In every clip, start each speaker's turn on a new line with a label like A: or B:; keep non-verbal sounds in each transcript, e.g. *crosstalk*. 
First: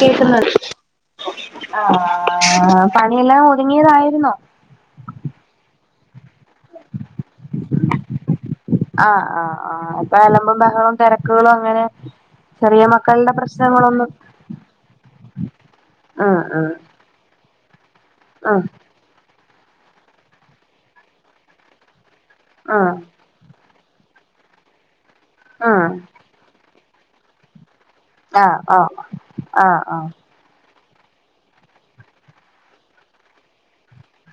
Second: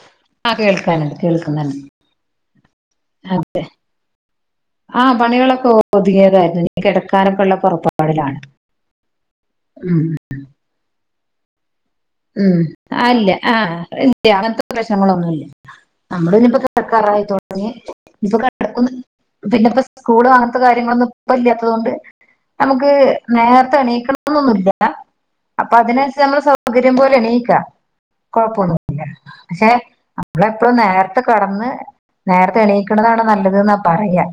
A: കേക്ക്ന്നുണ്ട്
B: ആഹ് കേൾക്കാനുണ്ട് കേൾക്കുന്നുണ്ട്
A: അഹ് പണിയെല്ലാം
B: അതെ
A: ഒതുങ്ങിയതായിരുന്നോ
B: ആഹ് പണികളൊക്കെ പോവും ഒതുങ്ങിയതായിരുന്നു കിടക്കാനൊക്കെ ഉള്ള പുറപ്പാടിലാണ് ഉം ഉം
A: ബഹളം തിരക്കുകളും അങ്ങനെ
B: ഉം
A: ചെറിയ മക്കളുടെ
B: അല്ല ആഹ്‌
A: പ്രശ്നങ്ങളൊന്നും
B: ഇല്ല അങ്ങനത്തെ പ്രശ്നങ്ങളൊന്നുല്ല നമ്മള്
A: ഉം
B: ഇനി ഇപ്പൊ
A: ഉം
B: കർക്കാറായിട്ടോ ഇപ്പൊ
A: ഉം
B: കടകൊന്നു പിന്നെ ഇപ്പ സ്കൂള് അങ്ങത്തെ കാര്യങ്ങളൊന്നും ഇപ്പ ഇല്ലാത്തത് കൊണ്ട് നമുക്ക്
A: ഉം
B: നേരത്തെ എണീക്കണംന്നൊന്നുല്ല അപ്പ
A: ഉം
B: അതിനനുസച്ച് നമ്മ പകരം പോലെ നീക്ക
A: ആഹ് ആഹ്
B: കൊഴപ്പൊന്നുല്ല പക്ഷെ
A: ആഹ് ആഹ്
B: നമ്മള എപ്പളും നേർത്തെ കടന്ന് നേരത്തെ എണീക്കുന്നതാണ് നല്ലത് ന്നാപറയാ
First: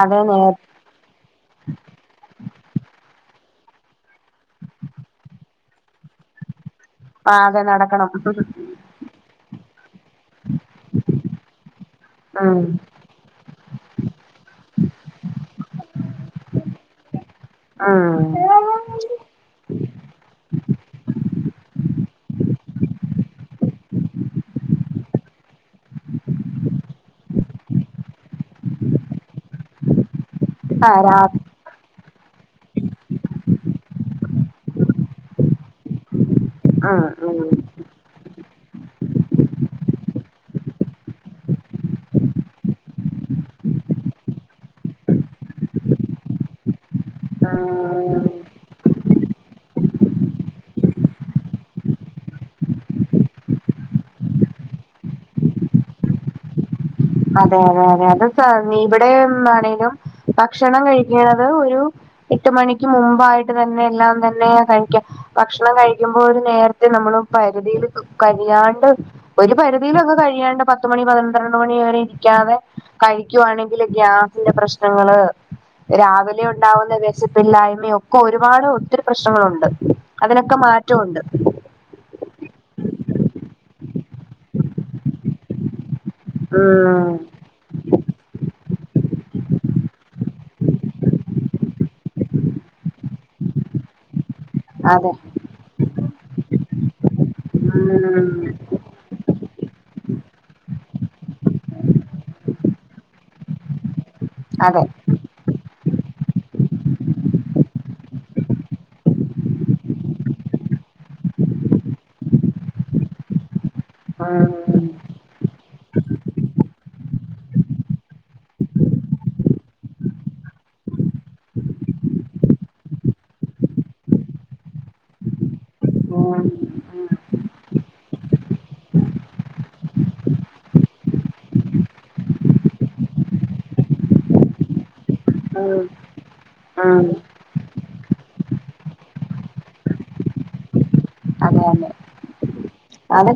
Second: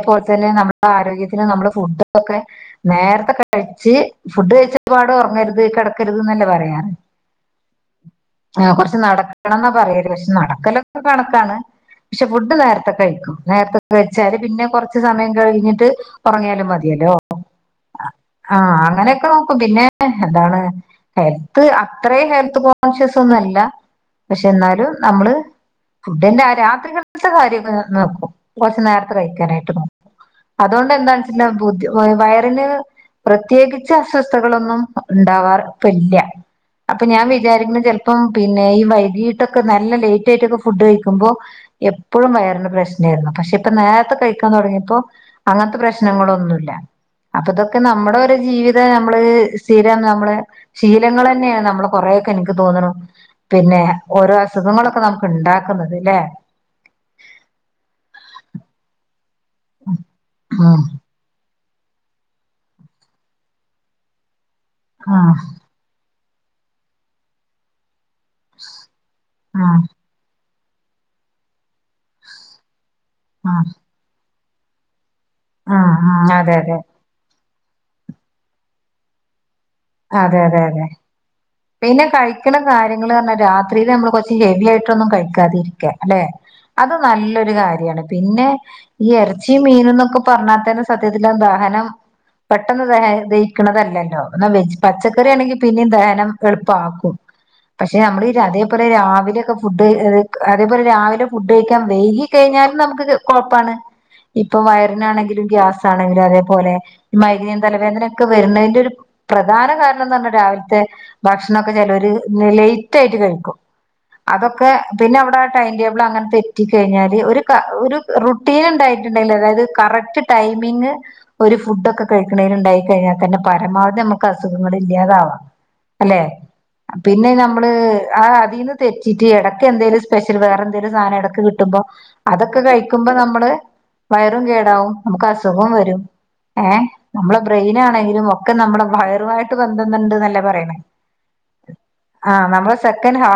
A: അതെ നേ
B: തന്നെ നമ്മടെ ആരോഗ്യത്തിന് നമ്മളെ ഫുഡ് ഒക്കെ നേരത്തെ കഴിച്ച് ഫുഡ് കഴിച്ചപാട് ഉറങ്ങര്ത് കിടക്കര്ത് ന്നല്ലേ പറയാ
A: ആഹ് അതെ നടക്കണം
B: ആഹ് കുറച്ച് നടക്കണംന്നാ പറയല് പക്ഷെ നടക്കലൊക്കെ കണക്കാണ് പക്ഷെ ഫുഡ്
A: ഉം
B: നേരത്തെക്കെ കഴിക്കും നേരത്തെ വെച്ചാല് പിന്നെ കൊറച്ച് സമയം കഴിഞ്ഞിട്ട് ഒറങ്ങിയാലും മതിയല്ലോ
A: ഉം
B: ആഹ് അങ്ങനെയൊക്കെ നോക്കും പിന്നെ എന്താണ് ഹെൽത്ത് അത്രയും ഹെൽത്ത് കോൺഷ്യസ് ഒന്നുംല്ല പക്ഷെ എന്നാലും നമ്മള് ഫുഡിന്റെ രാത്രികളത്തെ കാര്യക്കെ നോക്കും കുറച്ച് നേരത്തെ കഴിക്കാനായിട്ട് നോ അതുകൊണ്ട്
A: ആഹ് രാ
B: എന്താണ്ച്ച ബോധ്യം വയറിന് പ്രത്യേകിച്ച് അസ്വസ്ഥകളൊന്നും ഇണ്ടാവാർ ഇപ്പ ഇല്ല
A: ഉം
B: അപ്പ ഞാൻ
A: ഉം
B: വിചാരിക്കുന്ന ചെല് ഇപ്പം പിന്നെ ഈ വൈകീട്ടൊക്കെ നല്ല ലേറ്റ് ആയിട്ടൊക്കെ ഫുഡ് കഴിക്കുമ്പോൾ എപ്പോഴും വയറിന് പ്രശ്ന ആയിരുന്നു പക്ഷെ ഇപ്പ നേരത്തെ കഴിക്കാൻ തുടങ്ങിയപ്പോ അങ്ങനത്തെ പ്രശ്നങ്ങളൊന്നുല്ല അപ്പൊ ഇതൊക്കെ നമ്മുടെ
A: ഉം
B: ഒരു ജീവിതം നമ്മള് സ്ഥിരം നമ്മള് ശീലങ്ങൾ തന്നെയാണ് നമ്മള് കൊറെേൊക്കെ എനിക്ക് തോന്നണം പിന്നെ ഓരോ അസുഖങ്ങളൊക്കെ നമുക്ക് ഉണ്ടാക്കുന്നത് അല്ലെ
A: അതെ അതെ അതെ അത് സ നീ ഇവിടെ ആണെലും ഭക്ഷണം
B: ഉം
A: കഴിക്കണത് ഒരു എട്ട് മണിക്ക് മുമ്പായിട്ട് തന്നെ എല്ലാം തന്നെയ കഴിക്കാം
B: ആഹ്
A: ഭക്ഷണം കഴിക്ക ്പോ നേരത്തെ നമ്മള് പരിധിൽ കഴിയാണ്ട് ഒരു
B: ആഹ്
A: പരിധിയിലൊക്കെ കഴിയാണ്ട് പത്ത് മണി പന്ത്രണ്ട് മണി വരെ ഇരിക്കാതെ
B: ആഹ്
A: കഴിക്കുവാണെങ്കില് ഗ്യാസിന്റെ പ്രശ്നങ്ങള്
B: ആഹ് ആഹ്
A: രാവിലെ
B: അതെ അതെ
A: ഉണ്ടാവുന്ന വിശപ്പില്ലായ്മ ഒക്കെ ഒരുപാട് ഒത്തിരി പ്രശ്നങ്ങളുണ്ട്
B: അതെ
A: അതിനൊക്കെ
B: അതെ അതെ
A: മാറ്റമുണ്ട്
B: പിന്നെ കഴിക്കണം കാര്യങ്ങ പറഞ്ഞാ രാത്രിയില് നമ്മള് കൊറച്ച് ഹെവി ആയിട്ടൊന്നും കഴിക്കാതെ ഇരിക്ക അല്ലെ
A: ഉം
B: അത് നല്ലൊരു കാര്യാണ് പിന്നെ ഈ ഇറച്ചി മീന എന്നൊക്കെ പറഞ്ഞാത്തന്നെ സത്യത്തില്ല ദഹനം പെട്ടെന്ന് ദഹ ദഹിക്കണതല്ലോ എന്ന വെജ
A: അതെ
B: പച്ചക്കറി ആണെങ്കിൽ പിന്നെയും ദഹനം എളുപ്പമാക്കും പക്ഷെ നമ്മളീ അ
A: ഉം
B: അതേപോലെ രാവിലെൊക്കെ ഫുഡ് അതേപോലെ രാവിലെ ഫുഡ് കഴിക്കാൻ വൈക വൈകി കഴിഞ്ഞാലും നമുക്ക് കുഴപ്പാണ്
A: *inaudible*
B: ഇപ്പൊ വയറിനാണെങ്കിലും ഗ്യാസ ആണെങ്കിലും അതേപോലെഈ മൈഗ്രയ്ൻ തലവേദനൊക്കെ വരുന്നതിന്റെ ഒരു പ്രധാന കാരണം എന്ന് പറഞ്ഞ രാവിലത്തെ ഭക്ഷണമൊക്കെ ചെലവര് ലേറ്റ് ആയിട്ട് കഴിക്കും അതൊക്കെ
A: ഉം
B: പിന്നെ അവിടെ ടൈം ടേബിൾ അങ്ങനെ തെറ്റി കഴിഞ്ഞാല് ഒരു ഒരു റുട്ടീൻ ഉണ്ടായിട്ടുണ്ടെങ്കിൽ അതായത് കറക്റ്റ് ടൈമിംഗ ഒരു ഫുഡ് ഒക്കെ കഴിക്കണൽ ഉണ്ടായി കഴിഞ്ഞാൽ തന്നെ പരമാവധി ന അസുഖങ്ങൾ ഇല്ലാതാവാ അല്ലെ
A: ഉം ഉം
B: പിന്നെ നമ്മള് ആഹ് അതീന്ന് തെറ്റിട്ട് ഇടക്ക് എന്തേങ്കലും സ്പെഷ്യൽ വേറെ എന്തേലും സാധനം ഇടക്ക് കിട്ടുമ്പോ അതൊക്കെ കഴിക്കുമ്പോ നമ്മള് വയറും കേടാവും നമുക്ക് അസുഖം
A: ഉം
B: വരും ഏഹ് നമ്മളെ ബ്രെയിൻ ആണെലും ഒക്കെ നമ്മള വയ പൊതുവായിട്ട് ബന്ധം ഇണ്ടന്ന് ല്ലെ പരിണേ
A: അത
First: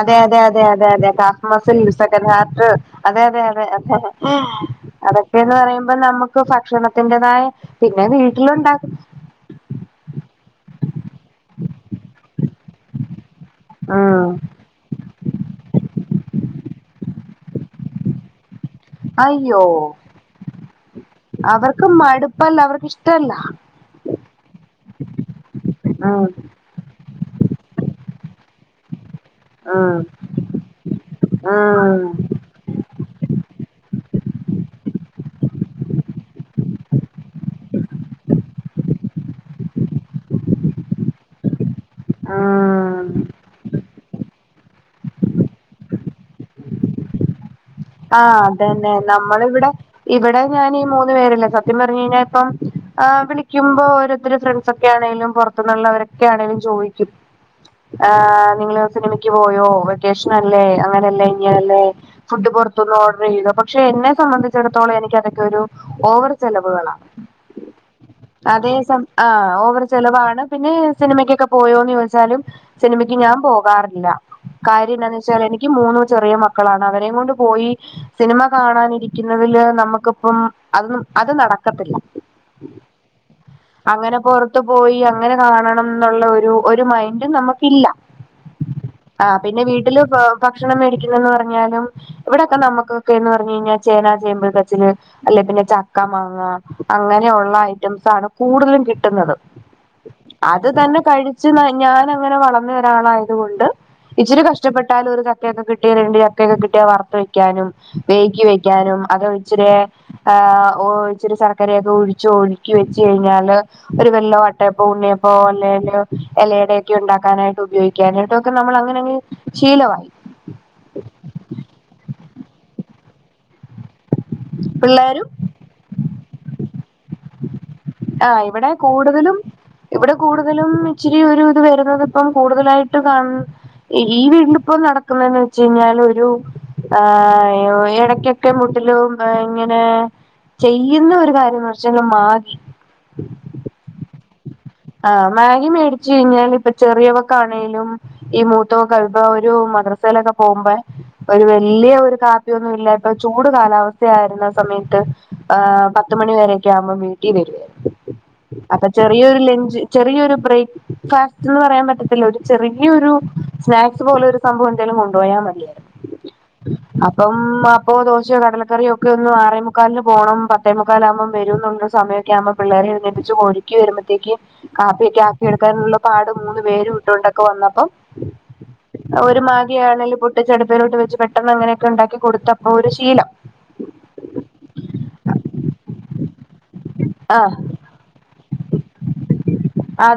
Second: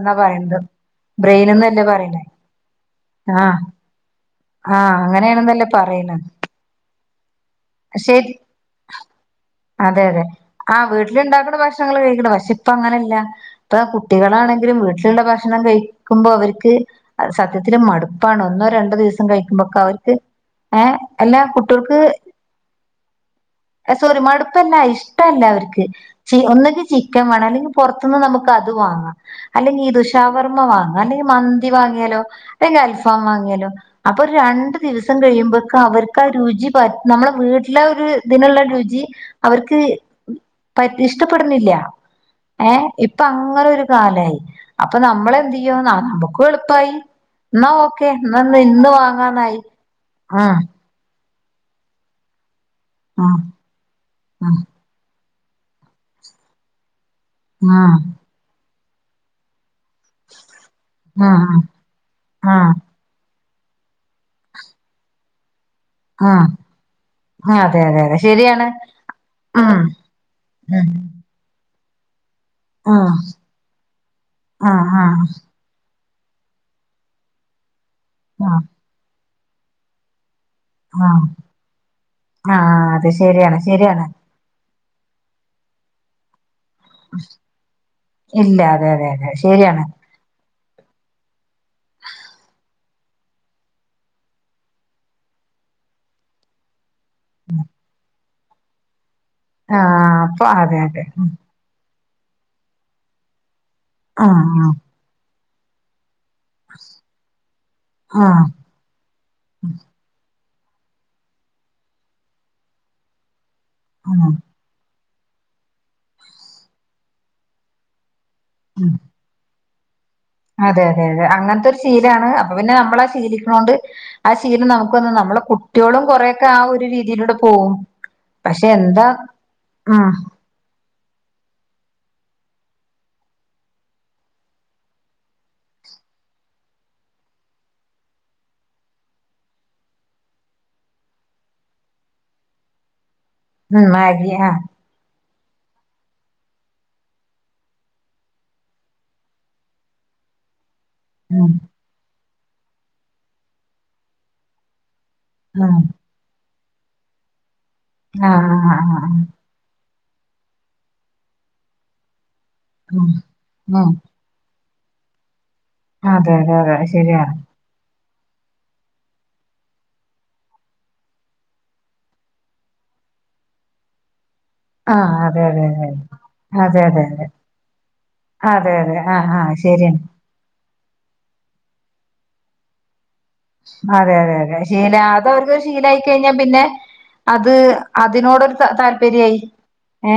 A: അതെതെ
B: പറയണത്
A: അതെതെതെ കാസ്മസിൽ
B: ബ്രെയിൻന്നല്ലേ പറയണേ
A: യുസക്കൻഹാർട്ട് അതെ അതെ
B: ആഹ്
A: അതെ അതെ ഉം
B: ആഹ്
A: അതൊക്കെയന്ന്
B: അങ്ങനെയാണെന്നല്ലേ
A: പറയുമ്പോ
B: പറയണേ
A: നമുക്ക് ഭക്ഷണത്തിന്റെതായ പിന്നെ
B: ശരി
A: വീട്ടിലുണ്ടാക്കും
B: അതെ അതെ ആ വീട്ടിൽ ഉണ്ടാക്കുന്ന ഭക്ഷണൾ കഴിക്കണം പക്ഷെ ഇപ്പ അങ്ങനെല്ല ഇപ്പ
A: ഉം
B: കുട്ടികളാണെങ്കിൽ വീട്ടിലുള്ള ഭക്ഷണം കഴിക്കുമ്പോ അവർക്ക് സത്യത്തിൽ മടുപ്പാണ് ഒന്നോ രണ്ടോ ദിവ
A: അയ്യോ
B: കഴിക്കുമ്പക്കെ അവർക്ക് ഏഹ് എല്ലാ
A: അവർക്ക്
B: കുട്ട്യോൾക്ക്
A: മടുപ്പല്ല അവർക്ക് ഇഷ്ടല്ല
B: സോറി മടുപ്പല്ല ഇഷ്ടല്ല അവർക്ക്
A: ഉം
B: ച ഒന്നങ്കി ചി ൻ വേണം അല്ലെങ്കിൽ പുറത്തന്ന് നമുക്ക് അത് വാങ്ങാം അല്ലെങ്കിൽ ഈ
A: ഉം
B: ദുഷാവർമ്മ വാങ്ങ അല്ലെങ്കിൽ മന്തി
A: ഉം
B: വാങ്ങിയാലോ അല്ലെങ്കിൽ അൽഫാം വാങ്ങിയാലോ അപ്പൊ ഒരു രണ്ടു ദിവസം കഴിയുമ്പക്ക അവർക്ക് ആ രുചി നമ്മളെ വീട്ടിലെ ഒരു ഇതിനുള്ള രുചി അവർക്ക് പ ഇഷ്ടപ്പെടുന്നില്ല ഏഹ്
A: ഉം
B: ഇപ്പൊ അങ്ങന ഒരു കാലമായി അപ്പൊ നമ്മളന്തയ്യോ ന നമ്മുക്ക് എളുപ്പായി എന്നാ ഓക്കെ എന്ന ഇന്ന്
A: നമ്മള
B: വാങ്ങാന്നായി
A: ഇവിടെ ഇവിടെ
B: ആ
A: ഞാൻ ഈ മൂന്നു പേരല്ല സത്യം പറഞ്ഞു കഴിഞ്ഞാൽ ഇപ്പം
B: ആ
A: വിള മ്പോ ഓരോരുത്തരു
B: ആ
A: ഫ്രണ്ട്സ് ഒക്കെ ആണെങ്കും പുറത്തന്നുള്ളവരൊക്കെ ആണേലും ചോദിക്കും ആ നിങ്ങള് സിനിമക്ക് പോയോ വെക്കേഷന അല്ലേ അങ്ങ *unintelligible* ഫുഡ്
B: ആ ആ
A: പൊർത്ത്ന്ന് ഓർഡർ ചെയ്തോ പക്ഷെ എന്നെ സംബന്ധിച്ചിടത്തോളം എനിക്ക് അതൊക്ക ഒരു ഓവർ
B: ആ
A: ചെലവുകളാണ്
B: ആ അതെ അതെ അതെ ശരിയാണ്
A: അതേ സം ആ
B: ഉം
A: ഓവർ ചെലവാണ് പിന്നെ
B: ഉം
A: സിനിമക്യോക്കെ പോയോന്ന് ചോദിച്ചാലും
B: ഉം
A: സിനിമക്ക് ഞാൻ പോകാറില്ല
B: ആ
A: കാര്യം
B: ആ
A: എന്നാന്ന് വെച്ചാൽ എനി ഇക്കി മൂന്നു ചെറിയ മക്കളാണ് അവരേം കൊണ്ട് പോയി സിനിമ
B: ആ
A: കാണാനിരിക്കുന്നതില് നമുക്ക്പ്പം അതന്നും
B: ആ
A: അത് നടക്കത്തില്ല
B: ആ അത് ശരിയാണ് ശരിയാണ്
A: അങ്ങന പോർ ത്ത് പോയി അങ്ങനെ കാണണം ന്ന്ള്ളോരു ഒരു മൈൻഡും നമുക്കില്ല
B: ഇല്ല അതെ അതെ
A: ആ
B: അതെ
A: പിന്നെ
B: ശരിയാണ്
A: വീട്ടില് പ് ഭക്ഷണം മേടിക്കുന്നന്ന് പറഞ്ഞാലും ഇവിടെക്കെ നമ്മുക്കൊക്കെ ഒന്ന് പറഞ് കഴിഞ്ഞാ ചേനാ ചേമ്പ് കച്ല് അല്ലെ പിന്നെ ചക്ക മാങ്ങ അങ്ങനെ ഉള്ള ഐറ്റംസ് ആണ് കൂടുതലും കിട്ടുന്നത്
B: ആ അപ്പൊ
A: അത്
B: അതെ
A: തന്നെ
B: അതെ
A: കഴിച്ച് ന ഞാനങ്ങനെ വളർന്ന ഒരാളായതു കൊണ്ട്
B: ആ
A: ഇച്ചിരി കഷ്ടപ്പെട്ടാലു ഒരു ചക്കയൊക്കെ കിട്ടിയത് ഇണ്ട് ചക്കെയൊക്കെ കി വറത്ത് വെക്ക്യാനും
B: ആ ആ
A: വൈകി വെക്ക്യാനും അത് ഇച്ചിര്യേ ആ ഓ ഇച്ചിരി ശർക്കര ഒക്ക ഒഴിച്ചു ഒഴുക്കി വെച് കഴിഞ്ഞാല് ഒരു
B: ഉം
A: വെല്ല വട്ടയപ്പോ ഉണ്ണിയപ്പോ അല്ലെങ്കില് എലയുടെക്കെ ഉണ്ടാക്കാനായിട്ട് ഉപയോഗിക്കാനായിട്ട് ഒക്ക നമ്മള്
B: ഉം
A: അങ്ങനെ അങ്ങ് ശീലമായി
B: അതെ അതെ അതെ അങ്ങൻത്തെ ഒരു ശീലാണ് അപ്പൊ പിന്നെ നമ്മള ശീലിക്ക്ണോണ്ട് ആ ശീലം നമുക്ക് ഒന്ന്
A: പിള്ളേരും
B: നമ്മള കുട്ടിയൊളും കൊറെക്കെ ആ ഒരു രീതിയിലൂടെ പോവും
A: ആ
B: പക്ഷെ
A: ഇവടെ
B: എന്താ
A: കൂടുതലും
B: ഉം
A: ഇവടെ കൂടു തലും ഇച്ചിരി ഒരു ഇത് വരുന്നത് ഇപ്പം കൂടുതലായിട്ട് കാൺ ഈ വീണ്ടു ഇപ്പം നടക്കുന്നന്ന് വെച്ച് കഴിഞ്ഞാല് ഒരു ആ എടക്ക്യോക്കെ മുട്ടിലും ഇങ്ങനെ ചെയ്യുന്ന ഒരു കാര്യന്ന് വച്ചാല് മാഗി
B: ഉം മാഗി ആ
A: ആ മാഗി മേടിച്ചു കഴിഞ്ഞാല് ഇപ്പ ചെറിയവക്ക ആണെലും ഈ മൂത്തോ കൽബ ഒരു മദ്രസയിലൊക്ക പോവുമ്പേ ഒരു
B: ഉം
A: വല്ല്യ ഒരു കാപ്പിയൊന്നും ഇല്ലാത്ത ചൂട് കാലാവസ്ഥയായിരുന്ന സമയത്ത് ആ
B: ഉം
A: പത്തുമണി വരെക്കെ ആവുമ്പം വീട്ടീ വരുവേ
B: ആ ആ ആ
A: അപ്പ
B: ആ
A: ചെറിയൊരു ലൻ റ്റ് ചെറിയോരു ബ്രേക്ക് ഫാസ്റ്റ്ന്ന് പറയാം പറ്റത്തില്ല ഒരു
B: ഉം
A: ചെറിയരു
B: ഉം
A: സ്നാക്സ് പോലെ ഒരു സംഭവം എന്തേലും കൊണ്ടോയാ മതിയായിരുന്നു
B: അതെ അതെ അതെ ശരിയാണ്
A: അപ്പം മ അപ്പോ ദോശയോ കടലക്കറിയോ ഒക്ക ഒന്ന് ആറേ മുക്കാൽന് പോണം പത്തേ മുക്കാല ആവുമ്പം വരും ന്നുള്ള സമയ ക്യ ആവുമ്പം പിള്ളേരെ എഴുന്നേൽപ്പിച്ച് ഒരുക്കി വരുമ്പഴത്തേക്യും
B: ആ
A: കാപ്പിയക്കെ
B: അതെ
A: ആക്കി
B: അതെ
A: എടുക്കാൻള്ള പാട് മൂന്ന്
B: അതെ
A: പേര്
B: അതെ
A: ഇട്ടു കൊണ്ടക്ക വന്നപ്പം
B: അതെ അതെ ആഹ്
A: ഒരു
B: ആഹ്
A: മാഗി
B: ശരിയാണ്
A: ആണേലും പൊട്ടിച് അടുപ്പെലോട്ട് വെച്ച് പെട്ടെന്ന് അങ്ങനെയൊക്കെ ഉണ്ടാക്കി കൊടുത്തപ്പോ ഒരു ശീലം
B: അതെ അതെ അതെ ശീല അത് അവർക്ക് ശീലായിക്കഴിഞ്ഞാ പിന്നെ
A: ആഹ്
B: അത് അതിനോടൊരു ത താല്പര്യായി ഏ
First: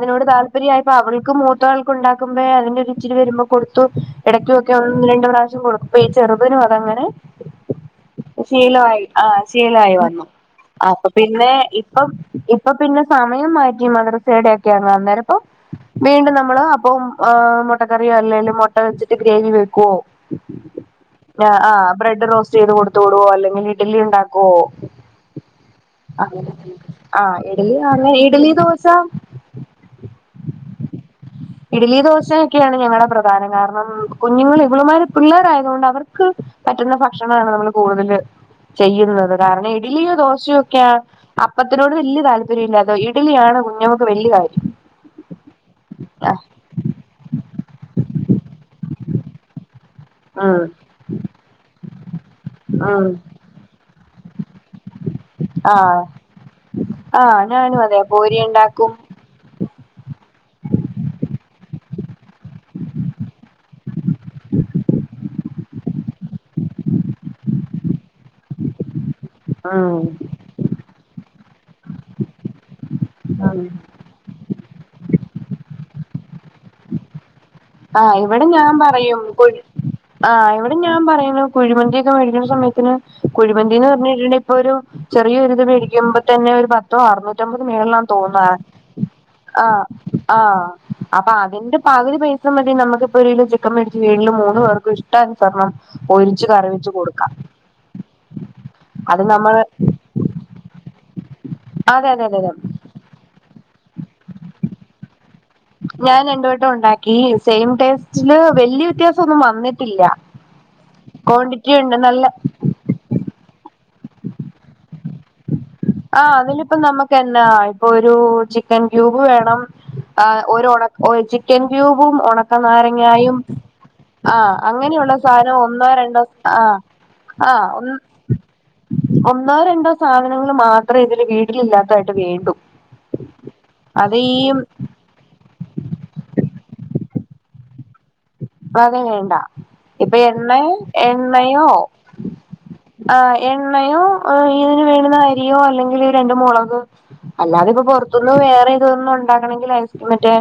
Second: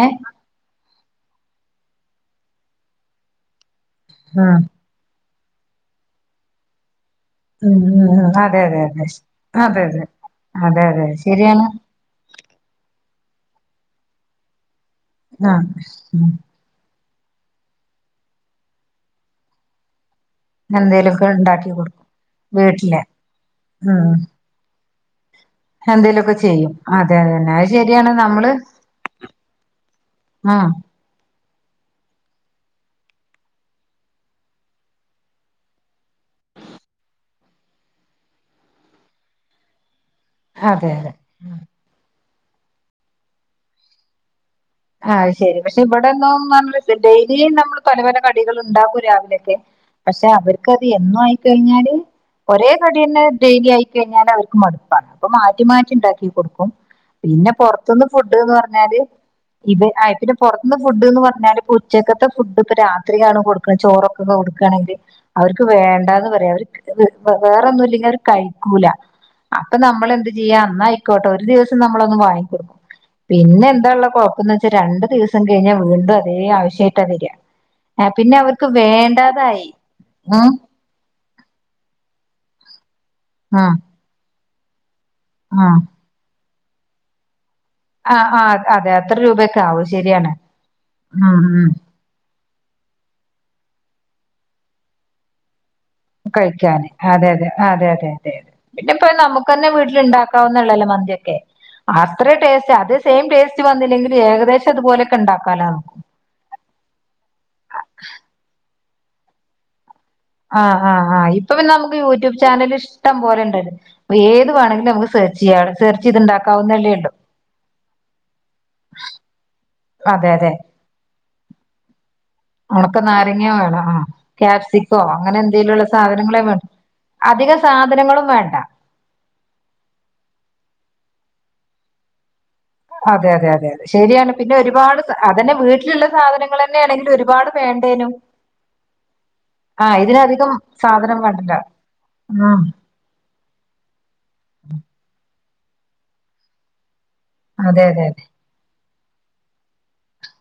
A: *unintelligible* അവൾക്കും മൂത്താൾക്കും ഇണ്ടാക്കുമ്പയേ അതിന്റെ ഒര് ഇച്ചിരി വരുമ്പോ കൊടുത്തോക്കും എടക്ക്
B: ഉം
A: ഒക്കെ ഒന്ന് രണ്ട് പ്രാവശ്യം കൊടുത്തു ഇപ്പ ഈ ചെറുതിനും അതങ്ങനെ
B: ഉം ഉം ഉം അതെ അതെ
A: ശീലമായി
B: അതെ
A: ആ
B: അതെ
A: ശീലമായി
B: അതെ
A: വന്നു
B: അതെ അതെ
A: അപ്പ പിന്നെ
B: ശരിയാണ്
A: ഇപ്പം ഇപ്പൊ പിന്നെ സമയം മാറ്റി മദ്രസയുടെക്കെ അന്നേരം
B: ആഹ് ഉം
A: വീണ്ടും നമ്മള് അപ്പവും മുട്ടക്കറിയോ അല്ലെലും മുട്ട വെച്ചിട്ട് ഗ്രേവി വെക്കൊ
B: എന്തേലൊക്കെ
A: ആ
B: ഇണ്ടാക്കി
A: ആ
B: കൊടുക്കും
A: ബ്രെഡ് റോസ്റ്റ് ചെയ്ത് കൊട്ത്തു
B: വീട്ടില്
A: വിടുവോ അല്ലെങ്കില് ഇഡ്ലി ഇണ്ടാക്കുവോ
B: എന്തേലൊക്ക ചെയ്‌ അതെ അതെന്നെ അത്
A: ഇഡലി
B: ശരിയാണ്
A: അങ്ങനെ
B: നമ്മള്
A: ഇഡലി ദോശ
B: ആഹ്
A: ഇഡ്ലി ദോശയൊക്കെയാണ് ഞങ്ങളുടെ പ്രധാനം കാരണം കുഞ്ഞുങ്ങൾ ഇവളുമാര് പിള്ളേരായത് കൊണ്ട് അവർ ക്ക് പറ്റുന്ന ഭക്ഷണമാണ് നമ്മൾ കൂടുതൽ ചെയ്യുന്നത് കാരണം ഇഡലിയോ ദോ ശൊക്കെയ
B: അതെ അതെ
A: അപ്പത്തിനോട് വല്യ താല്പര്യം ഇല്ല അതോ ഇഡലിയാണ് കുഞ്ഞുങ്ങക്ക് വല്യ കാര്യം
B: ആഹ് അയ്ശെരി പക്ഷെ ഇവിടെന്നും നമ്മള് ഡെയിലി നമ്മൾ പല പല കടികള് ഉണ്ടാക്കും രാവിലൊക്കെ പക്ഷെ
A: ഉം
B: അവർക്ക് അത് എന്നും ആയിക്കഴിഞ്ഞാല് ഒരേ
A: ഉം
B: കടിന്നെ ഡെയിലി ആയി കഴിഞ്ഞാൽ അവർക്ക് മടുപ്പാണ് അപ്പൊ മാറ്റി മാറ്റി
A: ആഹ്
B: ഉണ്ടാക്കി കൊടുക്കും
A: ആഹ്
B: പിന്നെ
A: ഞാനും അതെ
B: പൊറത്തുന്ന്
A: പൂരി
B: ഫുഡ്ന്ന്
A: ഉണ്ടാക്കും
B: പറഞ്ഞാല് ഇത് ആഹ് പിന്നെ പൊറത്തൂന്ന് ഫുഡ്ന്ന് പറഞ്ഞാ ഉച്ചക്കത്തെ ഫുടൊക്കെ രാത്രിയാണ് കൊടു ചോറൊക്കെ കൊടുക്കുകയാണെങ്കില് അവർക്ക് വേണ്ടാന്ന് പറയാ അവര് വേറൊന്നുംല്ലെങ്കിൽ അവര് കഴിക്കൂല അപ്പ
A: ഉം
B: നമ്മൾ എന്ത് ചെയ്യാ ന്നായിക്കോട്ടെ ഒരു ദിവസം നമ്മളൊന്ന് വാങ്ങിക്കൊടുക്കും പിന്നെ എന്താ ഉള്ള എന്താ വെച്ചാ രണ്ട് ദിവസം കഴിഞ്ഞാൽ വീണ്ടും അതേ ആവശ്യായിട്ടാ വരാ
A: ആഹ് ഇവിടെ ഞാൻ പറയും കുൽ
B: ഉം
A: ആഹ് ഇപ്പൊ ഞാൻ പറയുന്നു കുഴിമന്തിയൊക്കെ മേടിക്കുന്ന സമയത്തിന്
B: ഉം
A: കുഴിമന്തി എന്ന് പറഞ്ഞിട്ടുണ്ട ഇപ്പൊ ഒരു ചെറിയൊരിത്
B: ഉം
A: മേടിക്കുമ്പോ തന്നെ ഒരു പത്തോ ആർന്നൂ റ്റമ്പത് മേളില് ആണെന്ന്
B: ആ
A: തോന്നുന്നു
B: ആ അതെ അത്ര രൂപയൊക്കെ
A: ആഹ്
B: ആവും ശരിയാണ്
A: ആഹ് അപ്പൊ
B: ഉം ഉം
A: അതിന്റെ പകുതി പൈ ഉണ്ടെങ്കി നമുക്കിപ്പോ ഒരു കിലോ ചിക്കൻ മേടിച് വീട്ടില് മൂന്ന് പേർക്ക്‌ ഇഷ്ട ട്ടാനുസർണം പൊരിച്ച്
B: കഴിക്കാന്
A: കറിവെച്ച് കൊടുക്കാം
B: പിന്നെപ്പ അയ്ൻ
A: അത് നമ്മള്
B: നമുക്കന്നെ വീട്ടിൽ ഉണ്ടാക്കാവുന്നെ ഉള്ളു മന്തിയൊക്കെ
A: അതെ അതെ
B: അത്രെ
A: അതെ അതെ
B: ടേസ്റ്റ് അത് സെയിം ടേസ്റ്റ് വന്നില്ലെങ്കിലും എകദേശം അതുപോലെ ക്കെ ഉണ്ടാക്കാലോ നമുക്ക്
A: ഞാൻ രണ്ട് വട്ടം ഉണ്ടാക്കി സെയിം ടേസ്റ്റില് വല്യ വ്യത്യാസം ഒന്നും വന്നിട്ടില്ല
B: ആഹ് ആഹ് ആഹ് ഇപ്പൊ പിന്നെ
A: ക്വാണ്ടിറ്റി ഉണ്ട്
B: നമുക്ക്
A: നല്ല
B: യൂട്യൂബ് ചാനല് ഇഷ് ട്ടം പോലെണ്ടല്ലോ അപ്പ ഏത് വേണമെങ്കിലും നമുക്ക് സെർച്ച് ചെയ്യാ
A: ആഹ് അതിലിപ്പം നമുക്കെന്നാ ഇപ്പൊ ഒരു ചിക്കൻ ക്യൂബ് വേണം
B: അതെ
A: ആഹ്
B: അതെ
A: ഒരൊണ ചിക്കൻ ക്യൂബും ഒണ ക്ക
B: ഉണക്ക
A: നാരങ്ങായും
B: നാരങ്ങ വേണം ആ
A: ആഹ്
B: ക്യാപ്സിക്കോ
A: അങ്ങനെയുള്ള സാധനം ഒന്നോ രണ്ടോ ആഹ്
B: അധിക
A: ആഹ്
B: സാധനങ്ങളും വേണ്ട
A: ഒന്നോ രണ്ടോ സാധനങ്ങൾ മാത്രേ ഇതില് വീട്ടില് ഇല്ലാത്തയായിട്ട് വേണ്ടു
B: അതെ അതെ അതെ അതെ
A: അത്
B: ശരിയാണ്
A: ഈ
B: പിന്നെ ഒരുപാട് അതന്നെ വീട്ടിലുള്ള സാധനങ്ങൾ തന്നെയാണെങ്കിൽ ഒരുപാട് വേണ്ടേനു
A: പ്പത് വേണ്ട ഇപ്പൊ എണ്ണ
B: സാധനം വേണ്ടല്ല
A: എണ്ണയോ
B: ഉം
A: ആഹ് എണ്ണയോ ഓഹ് ഇതിന് വേണ്ടുന്ന അരിയോ അല്ലെങ്കിൽ രണ്ട് മുളക് അല്ലാതെ ഇപ്പൊ
B: അതെ അതെ അതെ
A: പൊറത്തുന്ന് വേറെ ഇതൊന്നും ഉണ്ടാക്കണെങ്കിൽ ഐസ് മറ്റേ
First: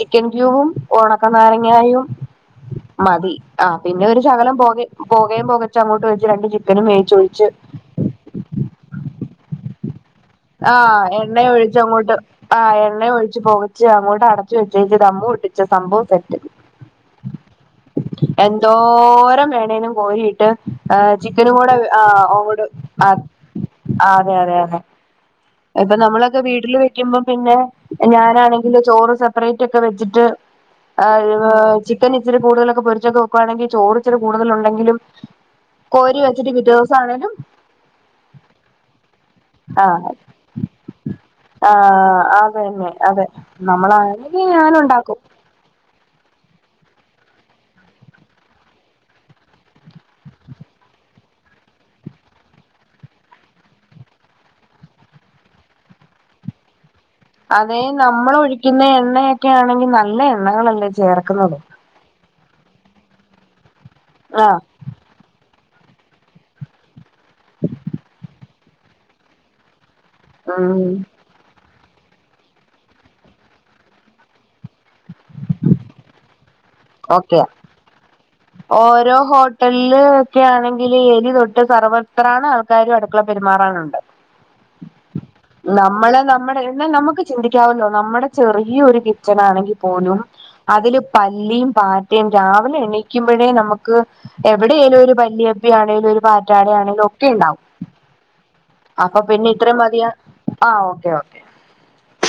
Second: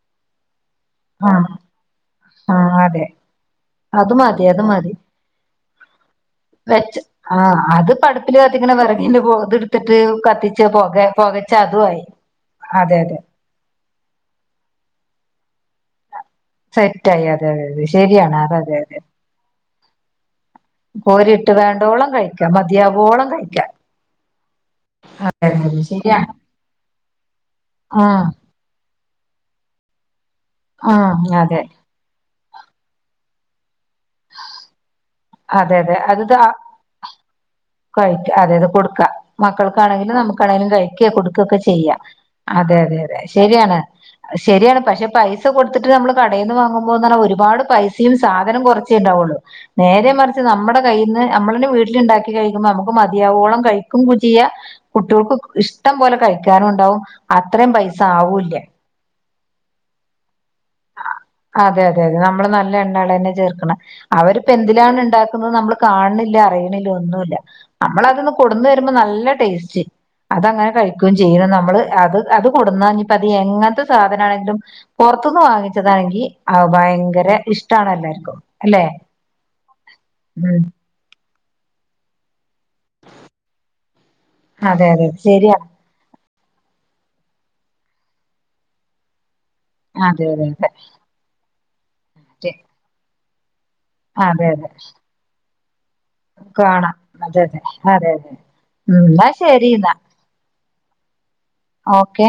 A: ചിക്കൻ ക്യൂബും ഒണക്ക
B: ആഹ്
A: നാരങ്ങായും
B: ആഹ് അതെ
A: മതി ആഹ് പിന്നെ
B: അത്
A: ഒരു
B: മതി
A: ശകലം
B: അത്
A: പോക
B: മതി
A: പോകേയും പോകച്ച് അങ്ങോട്ട് വച്ച് രണ്ട് ചി
B: വെച്ച് ആഹ് അത് പടപ്പില് കത്തിക്ക്ണ വെറകിന്റെ പൊ ഇത്ട്ത്തിട്ട് കത്ത്
A: ആഹ് എണ്ണ ഒഴിച്ച് അങ്ങോട്ട് ആഹ്
B: അതെ
A: എണ്ണ
B: അതെ
A: ഒഴിച്ച് പൊക ച്ചു അങ്ങോട്ട് അടച്ചു വെചേച്ചു ദമ്മു ഒട്ടിച്ച് സംഭവം സെറ്റ്
B: സെറ്റായി അതെ അതെ അതെ ശരിയാണ് അതെ അതെ അതെ
A: എന്തോരം വേണലും കോരിയിട്ടോ ഓഹ്
B: കോരിയിട്ട്
A: ചിക്കനും കൂടെ
B: വേണ്ടോളം
A: ആഹ്
B: കഴിക്കാം
A: അവിടെ ആഹ്
B: മതിയാവോളം കഴിക്കാം
A: ആഹ് അതെ അതെ
B: അതെ അതെ അതെ
A: ഇപ്പൊ
B: ശരിയാണ്
A: നമ്മളൊക്കെ വീട്ടില് വെക്കുമ്പം പിന്നെ
B: ആഹ്
A: ഞാനാണെങ്കില് ചോറ് സെപ്പറേറ്റ് ഒക്കെ വെച്ചിട്ട് ആഹ് ഏഹ് ചിക്കൻ ഇച്ചിരി കൂടുതലൊക്കെ പൊരിച്ചൊക്കെ വെക്കുകവാണെങ്കിൽ ചോറ് ഇച്ചിരി കൂടുതൽ ഉണ്ടെങ്കിലും
B: അതെ അതെ
A: കോരി
B: അത് ദാ
A: വെച്ചിട്ട് പിറ്റേ ദിവസം ആണേലും
B: കഴിക്ക അതായത് കൊടുക്കാ
A: ആ
B: മക്കൾക്കാണെങ്കിലും നമുക്കാണെങ്കിലും കഴിക്കെ കൊടുക്കക്കെ
A: ആ
B: ചെയ്യാം.
A: അത്
B: അതെ
A: തന്നെ
B: അതെ അതെ ശരിയാണ്.
A: നമ്മളാണെങ്കിൽ ഞാൻ
B: ശരിയാണ് പക്ഷെ
A: ഉണ്ടാക്കും
B: പൈ പൈസ കൊടുത്തിട്ട് നമ്മൾ കടയിൽന്ന് വാങ്ങുമ്പോ ന്ന്പറഞ്ഞ് ഒരുപാട് പൈസയും സാധനം കുറച്ചേ ഉണ്ടാവുള്ളു. നേരെ മറിച്ച് നമ്മുടെ കയ്യിൽ നിന്ന് നമ്മള തന്നെ വീട്ടിലിണ്ടാക്കി. കഴിക്കുമ്പോ നമുക്ക് മതിയാവോളം കഴിക്കും ചെയ്യാ. കുട്ടിൾക്ക് ഇഷ്ടം പോലെ കഴിക്കാനും ഉണ്ടാവും. അത്രയും
A: അതേ
B: പൈസ
A: നമ്മൾ
B: ആവൂല്ല
A: ഒഴിക്കുന്ന എണ്ണയൊക്കെ ആണെങ്കി നല്ല എണ്ണകളല്ലേ ചേർക്കണത്
B: അതെ അതെ അതെ നമ്മള് നല്ല എണ്ണാളെന്നെ ചേർക്കണ് അവരിപ്പ
A: ആ
B: എന്തിലാണ് ഇണ്ടാ - ക്കുന്നത് നമ്മള് കാണണില്ല അറിയണില്ല ഒന്നുല്ല. നമ്മൾ അതന്ന് കൊടന്ന് തരുമ്പോ നല്ല ടേസ്റ്റ് അതങ്ങനെ
A: ഉം
B: കഴിക്കു ചെയ്യും. ചെയ നമ്മള് അത് അത് കൊടുന്നാഞ്ഞ്പ്പ അത്ഞ്ഞ് എങ്ങനത്തെ സാധനാണെങ്കിലും പൊറത്തന്ന് വാങ്ങിച്ചതാണെങ്കി അത് ഭയങ്കര
A: ഓക്കെ
B: ഇഷ്ട്ടാണല്ലാരും.
A: ഓരോ ഹോട്ടലില് ഒക്കെ
B: ഉം
A: ആണെങ്കിൽ എലി തൊട്ട് സർവർ- ത്രാണ് ആൾക്കാരും അടുക്കള പെരുമാറാനുണ്ട്
B: അതെ അതെ ശരിയാ
A: നമ്മള് നമ്മുടെ- എന്നാൽ നമുക്ക് ചിന്തിക്കാവല്ലോ നമ്മുടെ ചെറിയൊരു കിച്ചൺ ആണെങ്കി പോലും
B: അതെ അതെ അതെ
A: അതില് പല്ലിയും പാറ്റയും
B: ശരി.
A: രാവിലെ എണീക്കുമ്പഴേ നമുക്ക്
B: അതെ അതെ
A: എവിടെലും ഒരു പല്ലിയ- ആണെലും ഒരു പാറ്റാണി
B: കാണാം
A: ആണേലും ഒക്കെ
B: അതെ
A: ഉണ്ടാവും
B: അതെ അതെ അതെ ഉം
A: അപ്പൊ
B: എന്നാ
A: പിന്നെ
B: ശരി
A: ഇത്രയും
B: എന്നാ
A: മതിയ ആഹ് ഓക്കേ ഓക്കേ.
B: ഓക്കെ